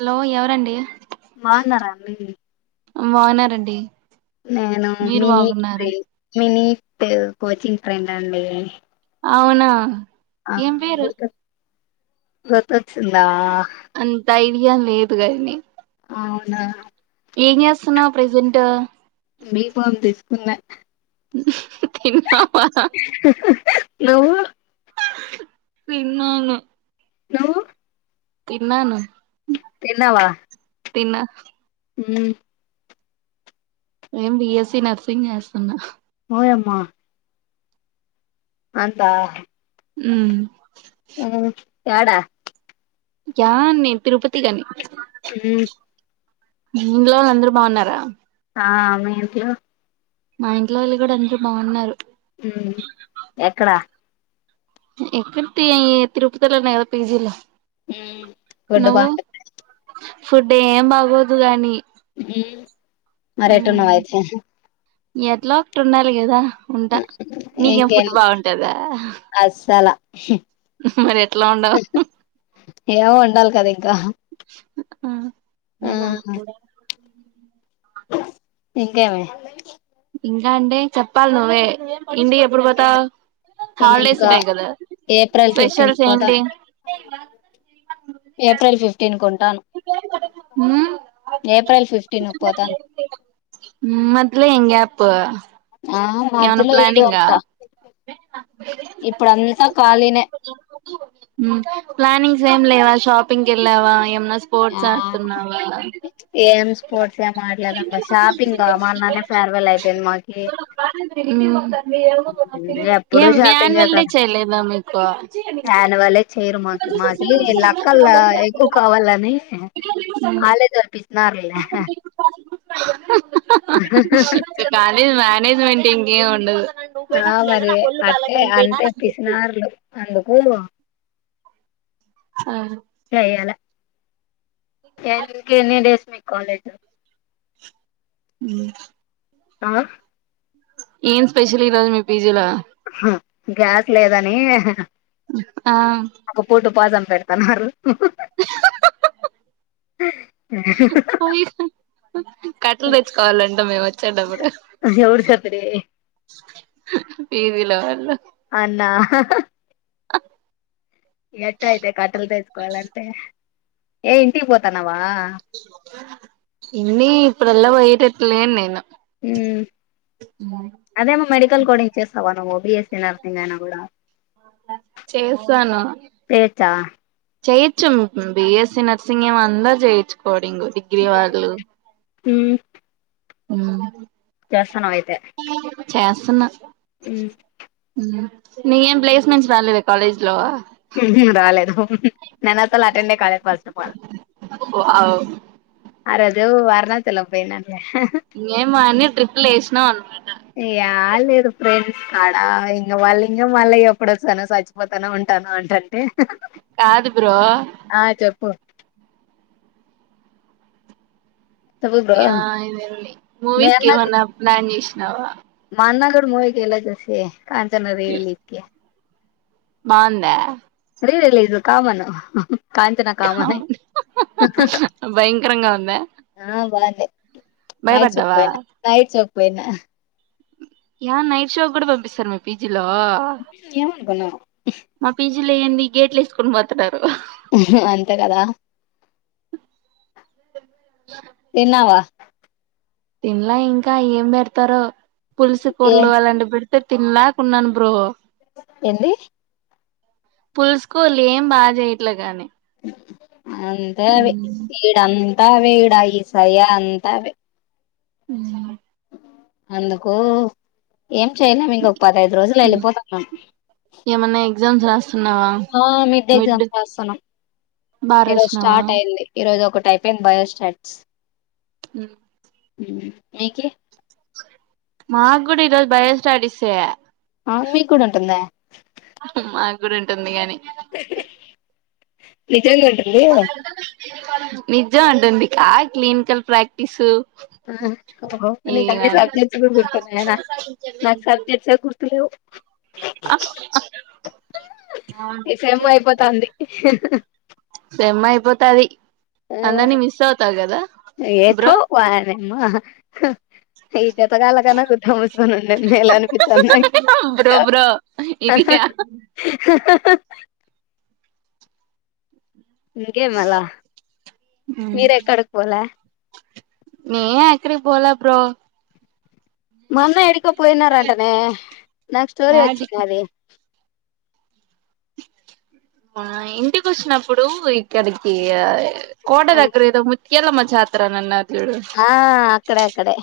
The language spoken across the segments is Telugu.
హలో ఎవరండి బాగున్నారా అండి బాగున్నారండి. నేను మీరు మినీట్ బాగున్నారా బ్రేక్ మినీట్ కోచింగ్ ఫ్రెండ్ అండి. అవునా ఆ ఏం పేరు గుర్తు వచ్చిందా ఇయా లేదు కదనే అవునా ఏం చేస్తున్నావ్ ప్రెజెంట్ బి ఫార్మ్ తీసుకున్నా అ [unintelligible] తిన్నావా నువ్వు తిన్నాను నువ్వు తిన్నాను తిన్నావా తిన్నా హ్మ్ నేను బి ఎస్ సీ నర్సింగ్ చేస్తున్నా ఓయ్ అమ్మా అంతా హు యాడ జాన్ తిరుపతి గాని హు ఇంట్లో వాళ్ళు అందరు బాగున్నారా ఆ మీ ఇంట్లో మా ఇంట్లో వాళ్ళు కూడా అంతే బావున్నారు. హు ఎక్కడా ఎక్కడంటే తిరుపతిలోనే కదా పేజీలో హు ఫుడ్ బాగుంటదా ఫుడ్ ఏం బాగోదు గాని హ్మ్ మరి ఎటో ఉమ్, [unintelligible] ఎట్లా ఒకటి ఉండాలి కదా ఉంటా నీకేం ఎంగే ఫుడ్ బాగుంటదా అసాల మరి ఎట్లా ఉండవు యవో ఉండాలి కదా ఇంకా హ మీ నాన్న కూడా ఇంకేమీ ఇంకా అంటే చెప్పాలి నువ్వే ఇంటి ఎప్పుడుపోతవ్ హాలిడేస్ ఇంకా ఉన్నాయి కదా ఏప్రిల్ ఫిఫ్టీన్ కు స్పెషల్స్ ఏంటి పోతాను ఏప్రిల్ ఫిఫ్టీన్ కు ఉంటాను హు ఏప్రిల్ ఫిఫ్టీన్ కు పోతాను మద్దిలే ఎం గ్యాప్ ఆ ఏమన్నా మాధ్యలో ఈడే ప్లానింగా ఉంటా ఇప్పుడుంతా ఖాళీనే హు ప్లానింగ్స్ ఏం లేవా షాపింగ్ వెళ్ళవా ఎ ఆ ఏం స్పోర్ట్స్ ఏ ఆడేల్ దమ్మా షాపింగ్ ఆ మన్ననే ఫేర్వెల్ అయిపోయింది మాకి ఉ ఏ ఎప్పుడు షాపింగే యాన్యువల్ డే కదా చెలేద మీకు యాన్యువలే చేయరు మాకి మాకి లెక్కల్లా ఎక్కువ కావాలని కాలేజ్ వాళ్ళు పిసినారులే హు మనేజ్మెంట్ ఇంకేం ఉండదు ఆ మరి అట్టే అంతే పిసినారులు అందుకు ఆ చేయాల ఇంకేం డేస్మి కాలేజ్ హు ఆ ఏం స్పెషల్ ఈ రోజ్ మీ పిజీలా గ్యాస్ లేదని ఆ వాజం పెడుతన్నారు హ కట్టలు తెచ్చుకోవాలంట మేము వచ్చేటప్పుడు ఎవడు చెప్పిరి పీజీ లో వాళ్లు అన్నా ఎట్టు అయితే కట్టలు తెచ్చుకోవాలంటే ఏ ఇంటికి పోతాన్నవ ఇన్ని ఇప్పుడల్లా పోయేటట్లేని నేను అదేమో మడి ల్ కూడా చేస్తావా నువ్ బి. ఎస్సి నర్సింగ్ అయినా కూడా చేసాను చేయొచ్చా చేయించ్చు మ్ బి. ఎస్సి నర్సింగ్ ఏం అందర్ చేయొచ్చు కో యంగ్ డిగ్రీవాళ్ళు హ్మ్ ఆ చేస్తున్నావ్ అయితే చేస్తున్నా మ్మ్ నేక్ ఏం ప్లేస్మెంట్స్ రాలేదా కాలేజ్ లో హు హుమ్ రాలేదు నేను అసల్ అటెండే కాలే ఫస్ట్ ఆఫ్ ఆల్ వావ్ ఆ రోజు వారణాసి ఎల్లాం పోయినంకా ఇంగే మ్ ఆని ట్రిప్లు ఏసినా అన్ మా యా లేదు ఫ్రెండ్స్ కాడ ఇంగా వాళ్ళు ఇంగా మళ్ళ ఎప్పుడొస్తానో చచ్చిపోతానో ఉంటానో అంటాంటే కాదు బ్రో చెప్పు చెప్పు బ్రో మీ మూవీస్ కేమన్నా ప్లాన్ చేష్ నావా అన్నా గాడు మూవీ కి వెళ్ళొచ్చూసి కాంచన రియలిక్యా బాం దా రీడ లేదు కామను అవును హ్హ్హ్ భయంకరంగా ఉంద ఆ [unintelligible] పోయినా యా నైట్ షో కూడా పంపిస్తరా మీ పిజి లో ఏమనుకున్నావు మా పిజ ఇట్లా ఏంది గేట్లు వేసుకుని పోతున్నారు. ఊహు అంతే కదా [inaudible] తిన్నావా తిన్లా ఇంకా ఏం పెడతారో పులిసి ఏ కూరలు అలాంటి పెడ్ తి తిన్లాక ఉన్నాను బ్రో ఎంది పులుసుకోళు ఏం బాగా చేయట్లేగాని. [inaudible] అంతే అవి ఇడంత అవే ఇడా ఈసయ అంతవే [unintelligible] ఆ అందుకు ఏం చెయలే మీక ఒక పదహైదు రోజులు వెళ్ళిపోతాం మేము. ఏమన్నా ఎగ్జామ్స్ రాసి ఆ మిడ్ ఎగ్జామ్స్ రాస్తున్నాం బాగా ఈరోజు రాసినావా స్టార్ట్ అయింది ఈరోజు ఒకటి. అయిపోయింది బయోస్టాట్స్. ఊ హు మీకీ మాకు కూడా ఈరోజు బయలుస్టడిసే ఆ మీకూడా ఉంటందా? మాకు కూడా ఉంటుంది గాని హహ్ నిజంగా ఉంటంది. నిజం అంటుంది ఇ కా క్లినికల్ ప్రాక్టీసు హా చెప్పు బ్రో ఓహో నీక అన్నీ ఇవన్నీ సబ్జెక్ట్స్ గుర్తున్నాయ నాకు సబ్జెక్ట్స్ గుర్తులేవు. [unintelligible] ఈ సేమో అయిపోతుంది. హుహు సెమ్మ అయిపోతది. ఆ అందరినీ మిస్ అవుతావు కదా ఏఠో బ్రో వానేమ్మా ఇద తకాలగన్న! ! ! ! ! ! ముసుకని ఉన్నేది మేలు అనిపితాంది. [unintelligible] ఇంగే మళ మీరేక్కడకి పోలే నేను ఎక్కడికి పోలే బ్రో మన్న ఎడికో పోయినారంటనే నాకు స్టోరీ యాడికి వచ్చినాది. మా ఇంటికి వచ్చినప్పుడు ఇక్కడికియా కోట దగ్గర ఏదో ము కేలమ్మ జాతర నన్నా హా అక్కడ అక్కడే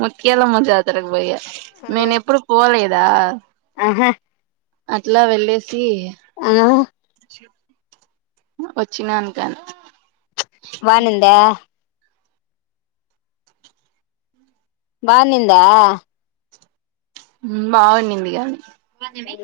ముత్యాలమ్మ జాతరకు పోయా నేను ఎప్పుడూ పోలే దా ఆహా అట్లా వెళ్లేే సి ఆ సి వచ్చినాన క బాగున్నిందా బాగున్నిందా బాగున్నింది గాని బంధి మే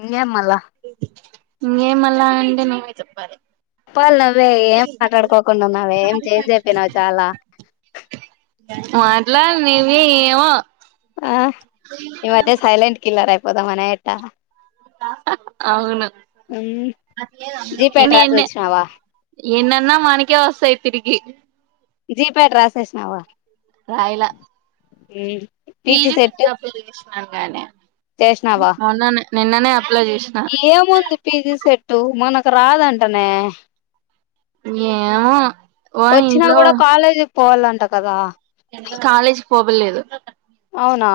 అ ఏం మల్ల ఇంకేం మల్ల అంటే నువ్వే చెప్పాలి పాల్ నువ్వే ఏం మాట్లాడుకోకుండా ఉన్నావు ఏం చేంజ్ అయిపోయినావు చాలా మాట్లాడు నువ్వే ఏమో ఆ ఇవ అట్లలే సైలెంట్ కిల్లర్ పోదామని ఎట్టా అవును జీపేట్ ఇన్ రాసి ఎన్ వచ్చినావా ఎన్ని అన్న మనకే వస్తాయి తిరిగి జిప్యాట్ రాసేసినావా రాయలే యూ పీజీ [unintelligible] అవుననే చేసినావా మన్ననే నిన్ననే అప్లై చేసిన ఏముంది పీజీ సెట్ టు మనకు రాదంటనే ఏమో వ వచ్చినా ఇంట్లో కూడా కాలేజీకి పోవాలంట కదా కాలేజీకి పోవలేదు అవునా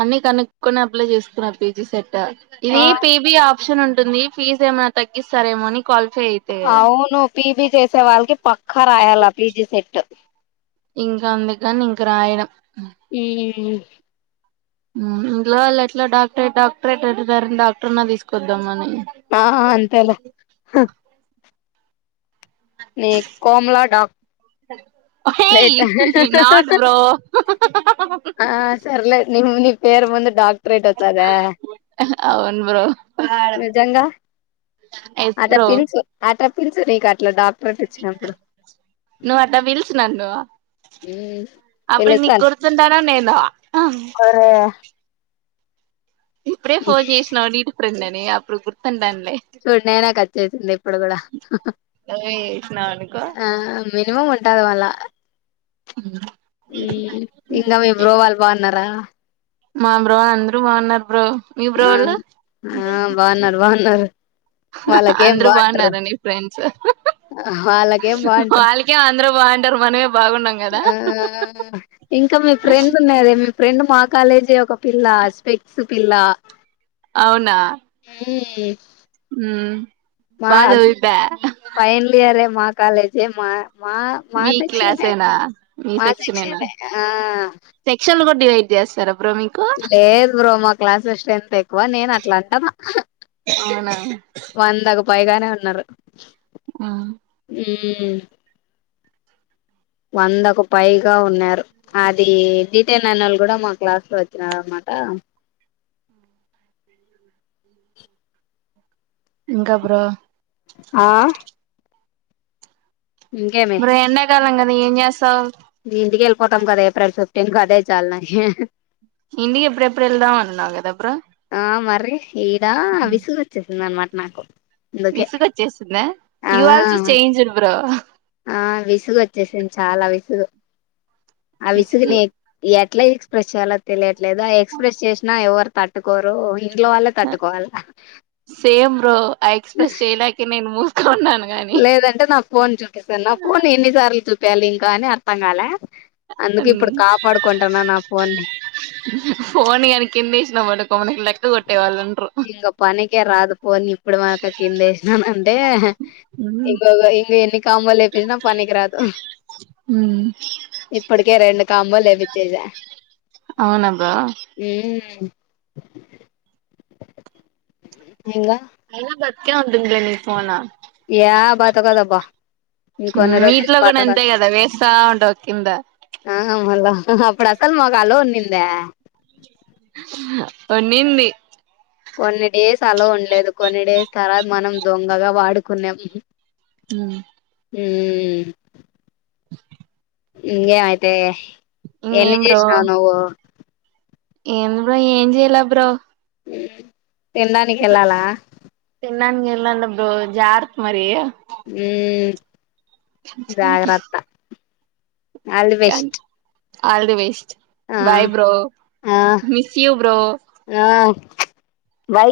అన్ని కనుక్కొని అప్లై చేస్తున్నారు పీజీ సెట్ క్ట ఇది ఆ పిబి ఆఫ్ ఆప్షన్ ఉంటుంది ఫీజ్ ఏమైనా తగ్గిస్తారేమో అని క్వాలిఫై అయితే అవును పీబి చేసే వాళ్ళకి పక్కా రాయాల పీబి సెట్ ఇంకా అందుకు అని ఇంక రాయడం ఈఈఈ ఉమ్ ఇంట్లో వాళ్ళు ఎట్లా డాక్టరేట్ డాక్టరేట్ అంటున్నారని డాక్టర్ నాన్న తీసుకొద్దామని ఆ అంతేలే హ ని కోమలా డాక్ ఉమ్ ఆ సర్లే నిమ్ ని పేరు ముందు డాక్టరేట్ వత్తాద అవును బ్రో నిజంగా ఎస్ ఆట బ్రో పిన్సు ఆట పిన్సు నీకట్ల డాక్ నువ్వు అట్లా పిల్సు నన్ను అప్పుడికి నీకు గుర్తుంటానా నేన్ నా ఒకరే ఇప్పుడే ఫోన్ జెస్నాడు వీడు ఫ్రెండ్ అని అప్పుడు గుర్తుండన్ సూడ్ నేనె కద చేసింది ఇప్పుడు కూడా నువ్వే చేసినావు అనుకో ఆ మినిమం ఉం కాదు మళ్లా అవునా ఉమ్ ఇంగా మీ బ్రో వాళ్ళు బాగున్నారా మా బ్రో అందరూ బాగున్నారు బ్రో మీ బ్రో ఆ లు ఆ బాగున్నారు బాగున్నారు వాళ్ళకేం అందరు బాగుంటారు బాగున్నార ని ఫ్రెండ్స్ వాళ్ళకేం బాగుంటారు వాళ్ళకేం అందరు వాండర్ మనేమే ఆ ఇంకా మీ ఫ్రెండ్ ఉన్నాదే మీ ఫ్రెండ్ మా కాలేజే ఒక పిల్ల స్పెడ్స్ పిల్ల అవునా ఉమ్ ఉమ్ బాచదివిద్దా హ ఫైనల్ ఇయరే మా కాలేజే మా మా మీ మాసెక్షనే. క్లాసేనా మీ సెక్షనేనా మాసెక్షనే. ఆ యితే ఎంచేస్తనం. లేదు బ్రో మాక్ క్లాస్ల స్ట్రెంత్ ఎ ఓ నేను అట్లా అంటనా. హ్ అవునా వందకు పైగానే ఉన్నారు. ఆ హ్ వందకు పైగా ఉన్నారు. అది డీటెయిన్ అయినోళ్లు కూడా మా క్లాస్ లో వచ్చినారన్నమాట. ఇంకా బ్రో ఆ ఇంకేమి ఇబ్బుడు ఎండాకాలం కద మరి ఏం చేస్తావ్ ఇంటికి వెళ్ళిపోతాం కదా ఏప్రిల్ ఫిఫ్టీన్ కి అదే చాలు నాకి ఇంటికి ఎప్పుడు ఎప్పుడు వెళ్దాం అన్నావ్ కదా బ్రో ఆ మర్రి ఈడ విసుగు వచ్చేసింది అనమా నాకు అందుకే విసుగొచ్చేసిందా ఆ యు ఆల్సో చేంజ్డ్ బ్రో. ఆ విసుగు వచ్చేసింది. చాలా విసుగు. ఆ విసుగు విసుగులే ఏ ఎట్లా ఎక్స్ప్రెస్ చేయలో తెలియట్లేదు. ఆ ఎక్స్ప్రెస్ చేసినా ఎవరు తట్టుకోరు. ఈ హ సేమ్ బ్రో ఆ ఎక్స్ప్రెస్ చేయలేకే నేను మూస్ కున్నాను. లేదంటే నా ఫోన్ చూపిస్తాను. నా ఫోన్ ఎన్ని సార్లు చూప్ పెళ్లి ఇంకా అని అర్థం కాలే. అందుకు ఇప్పుడు కాపాడుకుంటున్నా నా ఫోన్ని. నముఅను ఇంగా పనికే రాదుపోని ఇప్పుడు దాక కింద ఎసినాను అంటే ఉమ్ ఇగోగో ఎన్ని కామాలే అయిన పనికిరాదు. ఇప్పటికే రెండు కమ్మాలేపిచ్చేసా. అవునబ్బా. ఇంగా అయినా బతికే ఉంటుంది లే నీ ఫోను. యా బతకదబ్బా ఇంకొన్ని రోజులు నీట్లో కూడా అంతే బతకదు కదా వేస్తా ఉంటావు కింద ఆ మల్ల హ అప్పుడు అసలు మాకు అలో ఉన్నిందా కొన్నింది కొన్ని డేస్ అలో ఉండలేదు. కొన్ని డేస్ తర్వాత మనం దొంగగా వాడుకున్నాం. ఆ ఊం ఇంగే అయితే ఎన్ని ఇంకేం బ్రో చేసినావు నువ్వు ఏం బ్రో ఏం చెయాల బ్రో. ఉ తినడానికెళ్ళాలా. నడానికి ఎళ్ళాలట బ్రో జాగ్రత్త మరి. ఊ మ్ జాగ్రత్త all the best all the best ఆ బాయ్ బ్రో ఆ మిస్ యు బ్రో వై